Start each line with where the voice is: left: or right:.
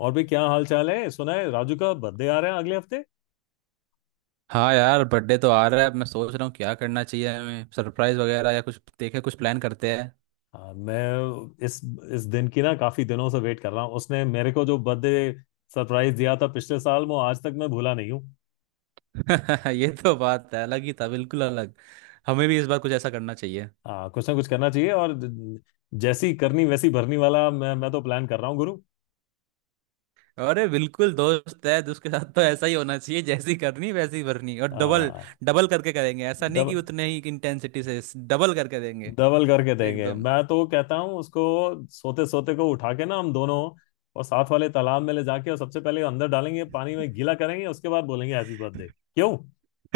left: और भी क्या हाल चाल है। सुना है राजू का बर्थडे आ रहा है अगले हफ्ते।
right: हाँ यार, बर्थडे तो आ रहा है। अब मैं सोच रहा हूँ क्या करना चाहिए हमें, सरप्राइज वगैरह या कुछ। देखे, कुछ प्लान करते
left: हाँ, मैं इस दिन की ना काफी दिनों से वेट कर रहा हूँ। उसने मेरे को जो बर्थडे सरप्राइज दिया था पिछले साल वो आज तक मैं भूला नहीं हूँ।
right: हैं। ये तो बात है, अलग ही था, बिल्कुल अलग। हमें भी इस बार कुछ ऐसा करना चाहिए।
left: हाँ कुछ ना कुछ करना चाहिए और जैसी करनी वैसी भरनी वाला। मैं तो प्लान कर रहा हूँ गुरु।
right: अरे बिल्कुल, दोस्त है तो उसके साथ तो ऐसा ही होना चाहिए। जैसी करनी वैसी भरनी, और डबल
left: हाँ
right: डबल करके करेंगे। ऐसा नहीं कि
left: डब,
right: उतने ही इंटेंसिटी से, डबल करके देंगे
left: डबल करके देंगे।
right: एकदम।
left: मैं तो कहता हूँ उसको सोते सोते को उठा के ना हम दोनों और साथ वाले तालाब में ले जाके और सबसे पहले अंदर डालेंगे पानी में गीला करेंगे, उसके बाद बोलेंगे हैप्पी बर्थडे, क्यों?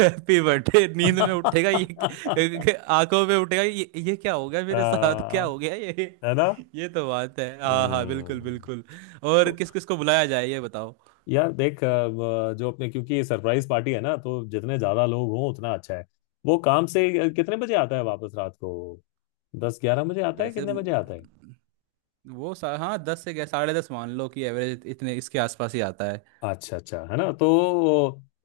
right: Happy birthday. नींद में उठेगा ये आंखों में उठेगा, ये क्या हो गया मेरे साथ, क्या
left: हाँ,
right: हो गया ये।
left: है ना।
right: ये तो बात है। हाँ हाँ, बिल्कुल
left: हम्म।
right: बिल्कुल। और
left: तो
right: किस किस को बुलाया जाए ये बताओ।
left: यार देख जो अपने, क्योंकि सरप्राइज पार्टी है ना तो जितने ज्यादा लोग हों उतना अच्छा है। वो काम से कितने बजे आता है वापस रात को? 10-11 बजे आता है,
right: वैसे
left: कितने
right: म-
left: बजे आता है?
right: हाँ, दस से गया, 10:30 मान लो कि एवरेज, इतने इसके आसपास ही आता है।
left: अच्छा, अच्छा है ना। तो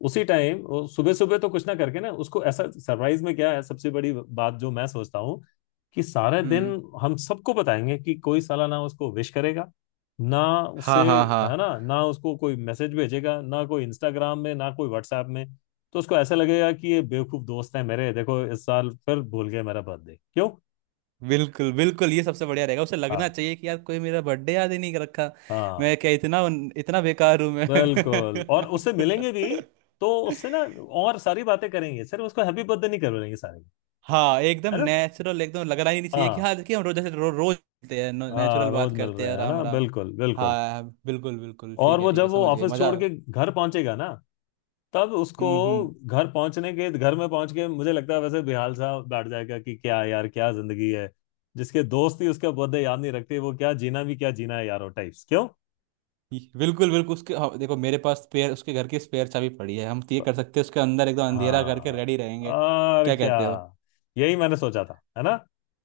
left: उसी टाइम सुबह सुबह तो कुछ ना करके ना, उसको ऐसा सरप्राइज में क्या है सबसे बड़ी बात जो मैं सोचता हूँ कि सारा दिन
right: हम्म।
left: हम सबको बताएंगे कि कोई साला ना उसको विश करेगा ना, उससे
right: हाँ हाँ हाँ,
left: है ना, ना उसको कोई मैसेज भेजेगा ना कोई इंस्टाग्राम में ना कोई व्हाट्सएप में। तो उसको ऐसा लगेगा कि ये बेवकूफ दोस्त हैं मेरे, देखो इस साल फिर भूल गए मेरा बर्थडे, क्यों?
right: बिल्कुल बिल्कुल। ये सबसे बढ़िया रहेगा। उसे लगना
left: हाँ
right: चाहिए कि यार कोई मेरा बर्थडे याद ही नहीं कर रखा।
left: हाँ
right: मैं क्या इतना इतना बेकार हूँ मैं।
left: बिल्कुल। और उससे मिलेंगे भी तो उससे ना, और सारी बातें करेंगे, सिर्फ उसको हैप्पी बर्थडे नहीं करेंगे सारे,
right: हाँ एकदम
left: है ना।
right: नेचुरल, एकदम लगना ही नहीं चाहिए। कि
left: हाँ
right: हाँ देखिए, हम रोज जैसे रोज मिलते हैं,
left: हाँ,
right: नेचुरल
left: रोज
right: बात
left: मिल
right: करते
left: रहे
right: हैं,
left: हैं, है
right: राम
left: ना,
right: राम।
left: बिल्कुल बिल्कुल।
right: हाँ हाँ, बिल्कुल बिल्कुल,
left: और
right: ठीक है
left: वो
right: ठीक है,
left: जब वो
right: समझ गए
left: ऑफिस
right: मजा।
left: छोड़ के घर पहुंचेगा ना तब उसको,
right: हम्म।
left: घर पहुंचने के, घर में पहुंच के मुझे लगता है वैसे बेहाल सा बैठ जाएगा कि क्या यार, क्या जिंदगी है, जिसके दोस्त ही उसका बर्थडे याद नहीं रखते, वो क्या जीना भी, क्या जीना है यार वो टाइप्स, क्यों?
right: बिल्कुल बिल्कुल। उसके, हाँ, देखो मेरे पास स्पेयर, उसके घर की स्पेयर चाबी पड़ी है। हम तो ये कर सकते हैं, उसके अंदर एकदम अंधेरा करके
left: हाँ
right: रेडी रहेंगे।
left: और
right: क्या
left: क्या,
right: कहते हो।
left: यही मैंने सोचा था, है ना।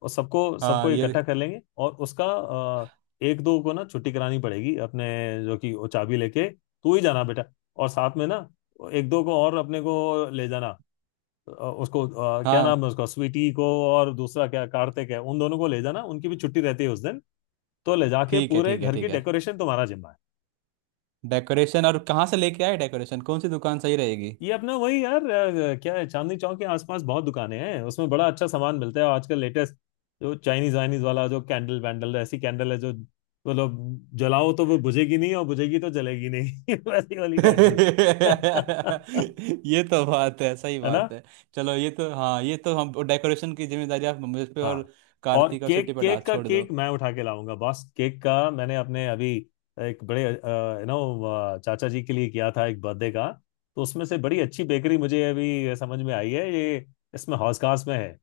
left: और सबको सबको
right: हाँ
left: इकट्ठा
right: ये,
left: कर लेंगे और उसका एक दो को ना छुट्टी करानी पड़ेगी अपने, जो कि वो चाबी लेके तू ही जाना बेटा। और साथ में ना, एक दो को और अपने को ले जाना। अ, उसको क्या नाम
right: हाँ
left: है उसका, स्वीटी को, और दूसरा क्या कार्तिक है, उन दोनों को ले जाना, उनकी भी छुट्टी रहती है उस दिन। तो ले जाके
right: ठीक है
left: पूरे
right: ठीक है
left: घर
right: ठीक
left: की
right: है।
left: डेकोरेशन तुम्हारा जिम्मा है।
right: डेकोरेशन और कहाँ से लेके आए डेकोरेशन, कौन सी दुकान सही रहेगी।
left: ये अपना वही यार क्या है, चांदनी चौक के आसपास बहुत दुकानें हैं, उसमें बड़ा अच्छा सामान मिलता है। और आजकल लेटेस्ट जो चाइनीज वाइनीज वाला, जो कैंडल वैंडल, ऐसी कैंडल है जो मतलब जलाओ तो वो बुझेगी नहीं और बुझेगी तो जलेगी नहीं, वैसी वाली कैंडल।
right: ये तो बात है, सही
left: है ना।
right: बात है। चलो, ये तो हाँ, ये तो हम डेकोरेशन की जिम्मेदारी आप मुझ पे और
left: हाँ। और
right: कार्तिक और सिटी
left: केक,
right: पर डाल
left: केक का,
right: छोड़ दो।
left: केक मैं उठा के लाऊंगा बॉस। केक का मैंने अपने अभी एक बड़े यू नो चाचा जी के लिए किया था एक बर्थडे का, तो उसमें से बड़ी अच्छी बेकरी मुझे अभी समझ में आई है ये, इसमें हौसखास में है।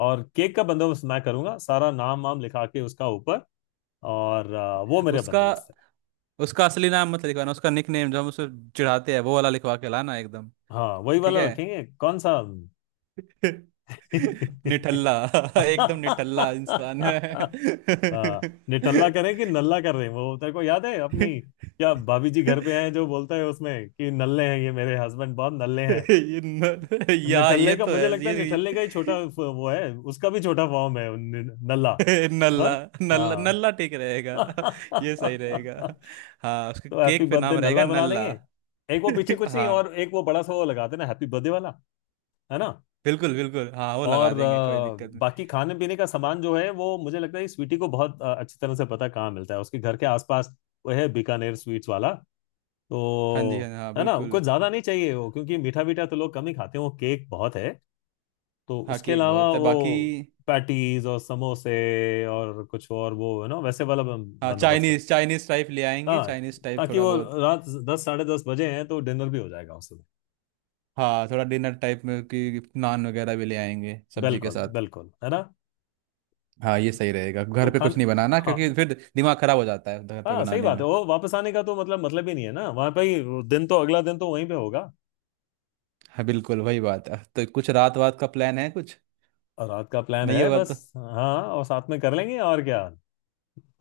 left: और केक का बंदोबस्त मैं करूंगा सारा, नाम वाम लिखा के उसका ऊपर। और वो मेरे
right: उसका
left: बंदोबस्त है।
right: उसका असली नाम मत लिखवाना, उसका निक नेम जो हम उसे चिढ़ाते हैं वो वाला लिखवा के लाना, एकदम।
left: हाँ वही
right: ठीक
left: वाला
right: है।
left: रखेंगे, कौन सा?
right: निठल्ला। एकदम निठल्ला इंसान है।
left: हाँ निठल्ला करें कि नल्ला कर रहे हैं। वो तेरे को याद है अपनी, क्या भाभी जी घर पे आए जो बोलता है उसमें कि नल्ले हैं ये मेरे हस्बैंड, बहुत नल्ले हैं।
right: ये न, या
left: निठल्ले
right: ये
left: का
right: तो
left: मुझे
right: है
left: लगता है,
right: ये।
left: निठल्ले का ही छोटा वो है, उसका भी छोटा फॉर्म है नल्ला। ना,
right: नल्ला। नल्ला
left: हाँ।
right: नल्ला ठीक रहेगा। ये सही
left: तो
right: रहेगा। हाँ, उसके
left: हैप्पी
right: केक पे
left: बर्थडे
right: नाम रहेगा
left: नल्ला बना देंगे।
right: नल्ला।
left: एक वो पीछे कुछ नहीं,
right: हाँ
left: और एक वो बड़ा सा वो लगा देना, हैप्पी बर्थडे वाला, है ना।
right: बिल्कुल बिल्कुल, हाँ वो लगा
left: और
right: देंगे, कोई दिक्कत नहीं।
left: बाकी खाने पीने का सामान जो है वो मुझे लगता है इस स्वीटी को बहुत अच्छी तरह से पता है, कहाँ मिलता है उसके घर के आसपास। वो है बीकानेर स्वीट्स वाला,
right: हाँ जी, हाँ
left: तो
right: हाँ,
left: है ना,
right: बिल्कुल।
left: कुछ ज्यादा नहीं चाहिए वो, क्योंकि मीठा मीठा तो लोग कम ही खाते हैं, वो केक बहुत है। तो
right: हाँ,
left: उसके
right: केक
left: अलावा
right: बहुत है बाकी।
left: वो पैटीज और समोसे, और कुछ और वो है ना वैसे वाला
right: हाँ,
left: बंदोबस्त।
right: चाइनीज चाइनीज टाइप ले आएंगे,
left: हाँ
right: चाइनीज टाइप
left: ताकि
right: थोड़ा
left: वो,
right: बहुत।
left: रात 10-10:30 बजे हैं तो डिनर भी हो जाएगा उस समय।
right: हाँ, थोड़ा डिनर टाइप में कि नान वगैरह भी ले आएंगे सब्जी के
left: बिल्कुल
right: साथ।
left: बिल्कुल, है ना।
right: हाँ, ये सही रहेगा,
left: तो
right: घर पे कुछ
left: खान,
right: नहीं बनाना
left: हाँ
right: क्योंकि फिर दिमाग खराब हो जाता है घर पे
left: हाँ सही
right: बनाने
left: बात है,
right: में।
left: वो वापस आने का तो मतलब मतलब ही नहीं है ना, वहां पे ही दिन तो, अगला दिन तो वहीं पे होगा।
right: हाँ बिल्कुल, वही बात है। तो कुछ रात वात का प्लान है कुछ?
left: और रात का प्लान
right: नहीं
left: है
right: होगा
left: बस,
right: तो,
left: हाँ और साथ में कर लेंगे, और क्या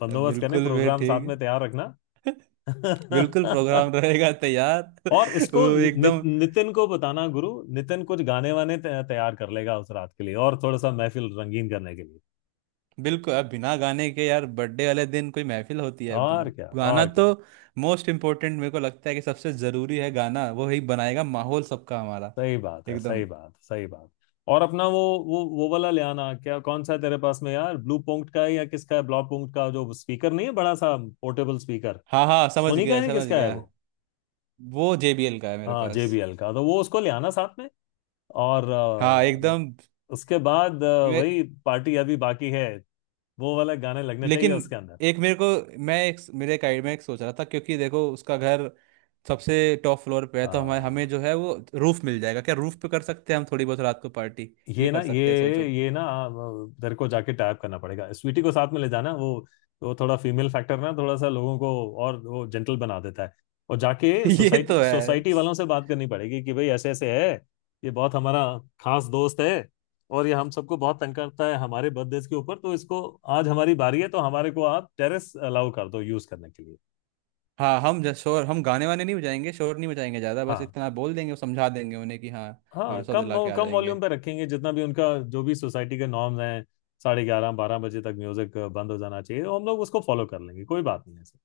left: बंदोबस्त करें,
right: बिल्कुल वे
left: प्रोग्राम साथ में
right: ठीक।
left: तैयार रखना।
right: बिल्कुल, प्रोग्राम रहेगा तैयार।
left: और इसको
right: वो एकदम
left: नितिन को बताना गुरु, नितिन कुछ गाने वाने तैयार कर लेगा उस रात के लिए, और थोड़ा सा महफिल रंगीन करने के लिए।
right: बिल्कुल। अब बिना गाने के यार बर्थडे वाले दिन कोई महफिल होती है?
left: और क्या,
right: गाना
left: और क्या,
right: तो मोस्ट इम्पोर्टेंट, मेरे को लगता है कि सबसे ज़रूरी है गाना। वो ही बनाएगा माहौल सबका हमारा।
left: सही बात है,
right: एकदम।
left: सही बात, सही बात। और अपना वो वाला ले आना, क्या कौन सा है तेरे पास में यार, ब्लू पॉइंट का है या किसका है, ब्लॉक पॉइंट का, जो स्पीकर नहीं है बड़ा सा पोर्टेबल स्पीकर,
right: हाँ हाँ, समझ
left: सोनी का
right: गया
left: है
right: समझ
left: किसका है
right: गया।
left: वो?
right: वो JBL का है मेरे
left: हाँ
right: पास।
left: जेबीएल का, तो वो उसको ले आना साथ में। और
right: हाँ एकदम।
left: उसके बाद वही पार्टी अभी बाकी है, वो वाला गाने लगने चाहिए
right: लेकिन
left: उसके अंदर।
right: एक मेरे को, मैं एक, मेरे एक आइडिया में, एक सोच रहा था, क्योंकि देखो उसका घर सबसे टॉप फ्लोर पे है। तो हमारे हमें
left: हाँ
right: जो है वो रूफ मिल जाएगा। क्या रूफ पे कर सकते हैं हम थोड़ी बहुत रात को पार्टी? ये
left: ये ना,
right: कर सकते हैं सोचो।
left: तेरे को जाके टैप करना पड़ेगा, स्वीटी को साथ में ले जाना, वो थोड़ा फीमेल फैक्टर ना थोड़ा सा लोगों को और वो जेंटल बना देता है। और जाके
right: ये
left: सोसाइटी
right: तो है।
left: सोसाइटी वालों से बात करनी पड़ेगी कि भाई ऐसे ऐसे है, ये बहुत हमारा खास दोस्त है, और ये हम सबको बहुत तंग करता है हमारे बर्थडे के ऊपर, तो इसको आज हमारी बारी है, तो हमारे को आप टेरेस अलाउ कर दो यूज करने के लिए।
right: हाँ, हम शोर, हम गाने वाने नहीं बजाएंगे, शोर नहीं बजाएंगे ज़्यादा, बस
left: हाँ
right: इतना बोल देंगे, समझा देंगे उन्हें कि हाँ,
left: हाँ,
right: भरोसा दिला
left: कम
right: के आ
left: कम
right: जाएंगे।
left: वॉल्यूम पे रखेंगे, जितना भी उनका जो भी सोसाइटी के नॉर्म्स हैं, 11:30-12 बजे तक म्यूजिक बंद हो जाना चाहिए, तो हम लोग उसको फॉलो कर लेंगे, कोई बात नहीं है ऐसे,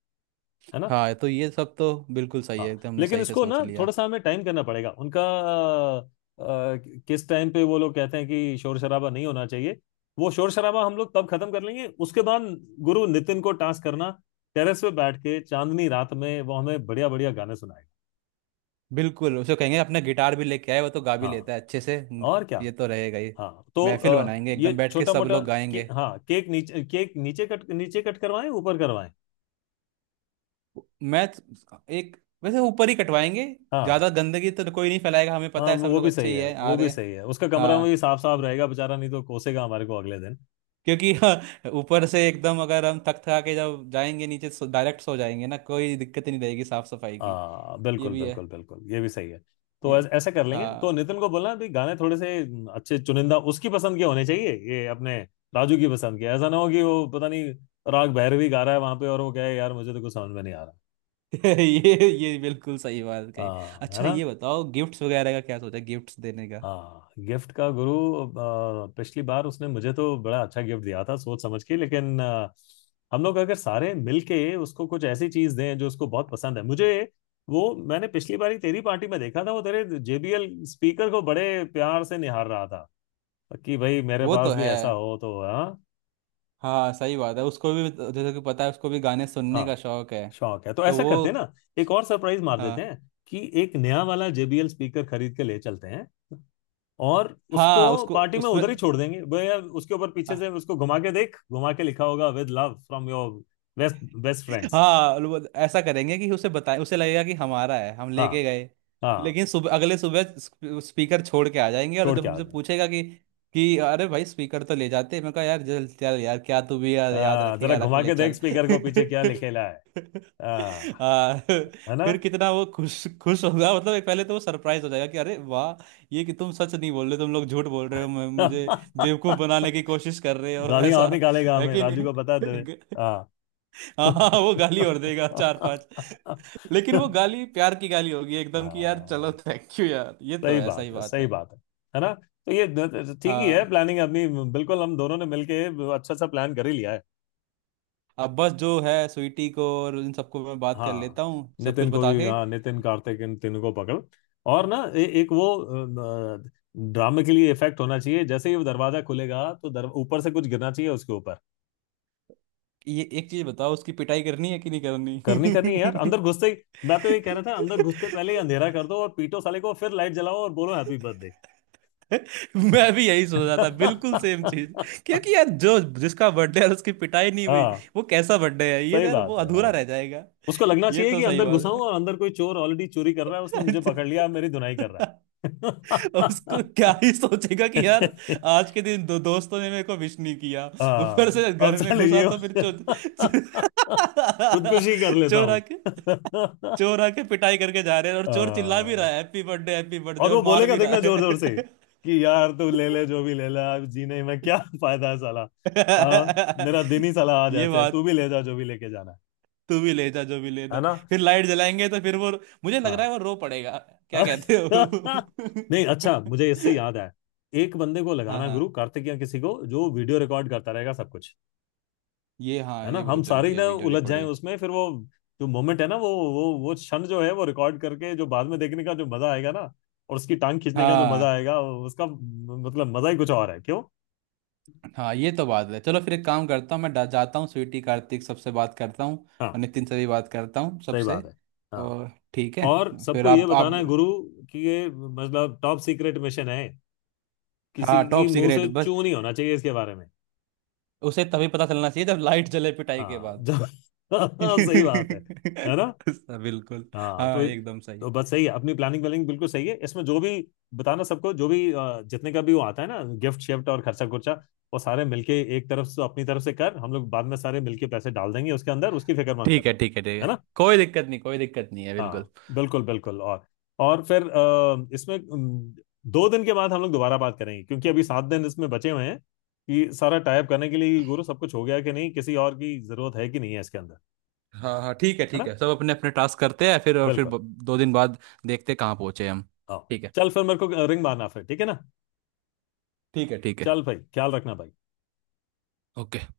left: है ना।
right: हाँ, तो ये सब तो बिल्कुल सही है,
left: हाँ
right: एकदम हमने
left: लेकिन
right: सही से
left: इसको
right: सोच
left: ना थोड़ा
right: लिया।
left: सा हमें टाइम करना पड़ेगा उनका, अ, किस टाइम पे वो लोग कहते हैं कि शोर शराबा नहीं होना चाहिए, वो शोर शराबा हम लोग तब खत्म कर लेंगे। उसके बाद गुरु नितिन को टास्क करना, टेरेस पे बैठ के चांदनी रात में वो हमें बढ़िया बढ़िया गाने सुनाएगा।
right: बिल्कुल, उसे कहेंगे अपना गिटार भी लेके आए, वो तो गा भी लेता
left: हाँ
right: है अच्छे से। हम्म।
left: और क्या,
right: ये तो रहेगा ही।
left: हाँ तो
right: महफिल बनाएंगे
left: ये
right: एकदम, बैठ के
left: छोटा
right: सब
left: मोटा,
right: लोग गाएंगे।
left: हाँ केक नीचे, कट नीचे कट करवाएं, ऊपर करवाएं?
right: मैं तो- एक वैसे ऊपर ही कटवाएंगे।
left: हाँ।
right: ज़्यादा गंदगी तो कोई नहीं फैलाएगा, हमें
left: हाँ
right: पता है
left: वो
right: सब
left: वो
right: लोग
left: भी
right: अच्छे
left: सही
right: ही
left: है,
right: है आ
left: वो भी
right: रहे।
left: सही है, उसका कमरा में
right: हाँ।
left: भी साफ साफ रहेगा बेचारा, नहीं तो कोसेगा हमारे को अगले दिन।
right: क्योंकि हाँ, ऊपर से एकदम, अगर हम थक थका के जब जाएंगे नीचे डायरेक्ट सो जाएंगे ना, कोई दिक्कत ही नहीं रहेगी साफ सफाई की।
left: आ,
right: ये
left: बिल्कुल
right: भी है।
left: बिल्कुल बिल्कुल, ये भी सही है। तो
right: ये
left: ऐसा कर लेंगे। तो
right: हाँ।
left: नितिन को बोलना भी, गाने थोड़े से अच्छे चुनिंदा उसकी पसंद के होने चाहिए, ये अपने राजू की पसंद के, ऐसा ना हो कि वो पता नहीं राग भैरवी गा रहा है वहां पे और वो कहे यार मुझे तो कुछ समझ में नहीं आ रहा।
right: ये बिल्कुल सही बात कही।
left: हाँ, है
right: अच्छा
left: ना।
right: ये बताओ, गिफ्ट्स वगैरह का क्या सोचा, गिफ्ट्स देने।
left: हाँ गिफ्ट का गुरु, पिछली बार उसने मुझे तो बड़ा अच्छा गिफ्ट दिया था सोच समझ के, लेकिन हम लोग अगर सारे मिलके उसको कुछ ऐसी चीज दें जो उसको बहुत पसंद है, मुझे वो, मैंने पिछली बारी तेरी पार्टी में देखा था वो तेरे जेबीएल स्पीकर को बड़े प्यार से निहार रहा था, कि भाई मेरे
right: वो
left: पास
right: तो
left: भी
right: है।
left: ऐसा हो तो, हाँ।
right: हाँ सही बात है, उसको भी तो, जैसे कि पता है उसको भी गाने सुनने का
left: हाँ
right: शौक है।
left: शौक है। तो
right: तो
left: ऐसा करते हैं
right: वो,
left: ना, एक और सरप्राइज मार देते
right: हाँ
left: हैं, कि एक नया वाला जेबीएल स्पीकर खरीद के ले चलते हैं, और उसको
right: हाँ, उसको
left: पार्टी में
right: उसमें।
left: उधर ही छोड़ देंगे भैया, उसके ऊपर पीछे से उसको घुमा के देख, घुमा के लिखा होगा with love from your best, best friends.
right: हाँ वो। ऐसा करेंगे कि उसे बताए, उसे लगेगा कि हमारा है, हम
left: हाँ।
right: लेके गए।
left: हाँ
right: लेकिन सुबह, अगले सुबह स्पीकर छोड़ के आ जाएंगे, और
left: छोड़
right: जब
left: के आ
right: हमसे
left: गए।
right: पूछेगा कि अरे भाई, स्पीकर तो ले जाते, मैं कहा यार चल चल यार, क्या तू भी यार, याद
left: आ, जरा
right: रखेगा रख
left: घुमा
right: ले
left: के देख
right: चल।
left: स्पीकर को पीछे क्या लिखेला है। आ, है ना।
right: फिर कितना वो खुश खुश होगा। मतलब एक, पहले तो वो सरप्राइज हो जाएगा कि अरे वाह, ये कि तुम सच नहीं बोल रहे, तुम लोग झूठ बोल रहे हो, मुझे बेवकूफ बनाने की कोशिश कर रहे हो,
left: गालियां
right: ऐसा
left: और निकालेगा
right: है
left: हमें,
right: कि
left: राजू
right: नहीं।
left: को बता दे। हाँ।
right: हाँ हाँ, वो गाली और देगा चार पांच। लेकिन वो गाली प्यार की गाली होगी एकदम, कि यार चलो,
left: हाँ,
right: थैंक यू यार, ये तो
left: सही
right: ऐसा ही
left: बात है,
right: बात
left: सही
right: है।
left: बात है ना। तो ये ठीक ही है
right: हाँ।
left: प्लानिंग अपनी, बिल्कुल हम दोनों ने मिलके अच्छा सा प्लान कर ही लिया है।
right: अब बस जो है, स्वीटी को और इन सबको मैं बात कर
left: हाँ
right: लेता हूँ सब कुछ
left: नितिन को
right: बता
left: भी,
right: के।
left: हाँ नितिन, कार्तिक, इन तीनों को पकड़। और ना एक वो अ, ड्रामे के लिए इफेक्ट होना चाहिए, जैसे ही वो दरवाजा खुलेगा तो ऊपर से कुछ गिरना चाहिए उसके ऊपर।
right: ये एक चीज बताओ, उसकी पिटाई करनी है कि नहीं
left: करनी, करनी है
right: करनी?
left: यार अंदर घुसते ही। मैं तो ये कह रहा था, अंदर घुसते पहले ही अंधेरा कर दो और पीटो साले को, फिर लाइट जलाओ और बोलो हैप्पी बर्थडे।
right: मैं भी यही सोच रहा था, बिल्कुल सेम चीज। क्योंकि यार जो, जिसका बर्थडे है उसकी पिटाई नहीं हुई,
left: हाँ
right: वो कैसा बर्थडे है? ये तो
left: सही
right: यार वो
left: बात है।
right: अधूरा
left: हाँ
right: रह जाएगा।
left: उसको लगना
right: ये
left: चाहिए
right: तो
left: कि
right: सही
left: अंदर
right: बात।
left: घुसा हूं और अंदर कोई चोर ऑलरेडी चोरी कर रहा है, उसने मुझे पकड़ लिया, अब मेरी धुनाई कर रहा
right: अब उसको क्या ही सोचेगा कि यार,
left: है।
right: आज के दिन दो दोस्तों ने मेरे को विश नहीं किया, ऊपर
left: हाँ
right: से
left: अब
right: घर में
left: चलो
right: घुसा
left: ये,
right: तो फिर चो, चो,
left: खुदकुशी कर लेता
right: चोर
left: हूँ।
right: आके, चोर आके पिटाई करके जा रहे हैं, और चोर चिल्ला भी रहा
left: हाँ,
right: है, हैप्पी बर्थडे, हैप्पी बर्थडे,
left: और वो
right: और मार
left: बोलेगा
right: भी रहा
left: देखना, जोर जोर से कि यार तू
right: है।
left: ले ले जो भी ले ले, अब जीने में क्या फायदा है साला। हाँ मेरा दिन ही साला आज
right: ये
left: ऐसे है, तू
right: बात।
left: भी ले जा जो भी लेके जाना है
right: तू भी ले जा जो भी
left: है
right: लेना।
left: ना।
right: फिर लाइट जलाएंगे तो फिर वो, मुझे लग रहा
left: हाँ।
right: है वो रो पड़ेगा। क्या कहते
left: नहीं अच्छा,
right: हो।
left: मुझे इससे याद आया, एक बंदे को लगाना
right: हाँ
left: गुरु, कार्तिक या किसी को, जो वीडियो रिकॉर्ड करता रहेगा सब कुछ,
right: ये, हाँ
left: है ना।
right: ये
left: हम
right: बहुत
left: सारे
right: जरूरी
left: ही
right: है,
left: ना
right: वीडियो
left: उलझ जाएं
right: रिकॉर्डिंग।
left: उसमें, फिर वो जो मोमेंट है ना, वो क्षण जो है वो रिकॉर्ड करके जो बाद में देखने का जो मजा आएगा ना, और उसकी टांग खींचने का जो मजा
right: हाँ
left: आएगा उसका, मतलब मजा ही कुछ और है, क्यों?
right: हाँ, ये तो बात है। चलो फिर एक काम करता हूँ, मैं जाता हूँ, स्वीटी कार्तिक सबसे बात करता हूँ, और
left: हाँ
right: नितिन से भी बात करता हूँ
left: सही
right: सबसे।
left: बात है। हाँ
right: और ठीक है।
left: और
right: फिर
left: सबको ये
right: आप
left: बताना
right: आप
left: है गुरु, कि ये मतलब टॉप सीक्रेट मिशन है, किसी
right: हाँ
left: की
right: टॉप
left: मुंह
right: सीक्रेट
left: से
right: बस,
left: चू नहीं होना चाहिए इसके बारे में।
right: उसे तभी पता चलना चाहिए जब लाइट जले, पिटाई के
left: हाँ
right: बाद।
left: जब, सही बात है ना।
right: बिल्कुल।
left: हाँ
right: हाँ
left: तो
right: एकदम सही।
left: तो बस सही है, अपनी प्लानिंग व्लानिंग बिल्कुल सही है। इसमें जो भी बताना सबको, जो भी जितने का भी वो आता है ना, गिफ्ट शिफ्ट और खर्चा खुर्चा, वो सारे मिलके एक तरफ से अपनी तरफ से कर, हम लोग बाद में सारे मिलके पैसे डाल देंगे उसके अंदर, उसकी फिक्र मत
right: ठीक है
left: करना,
right: ठीक है ठीक
left: है
right: है।
left: ना।
right: कोई दिक्कत नहीं, कोई दिक्कत नहीं है
left: हाँ
right: बिल्कुल।
left: बिल्कुल बिल्कुल। और फिर इसमें 2 दिन के बाद हम लोग दोबारा बात करेंगे, क्योंकि अभी 7 दिन इसमें बचे हुए हैं, कि सारा टाइप करने के लिए गुरु सब कुछ हो गया कि नहीं, किसी और की जरूरत है कि नहीं है इसके अंदर,
right: हाँ हाँ, ठीक है
left: है
right: ठीक
left: ना।
right: है। सब अपने अपने टास्क करते हैं फिर, और फिर
left: बिल्कुल।
right: 2 दिन बाद देखते हैं कहाँ पहुंचे हम।
left: हाँ
right: ठीक है
left: चल, फिर मेरे को रिंग मारना फिर, ठीक है ना।
right: ठीक है ठीक है।
left: चल भाई ख्याल रखना भाई।
right: ओके।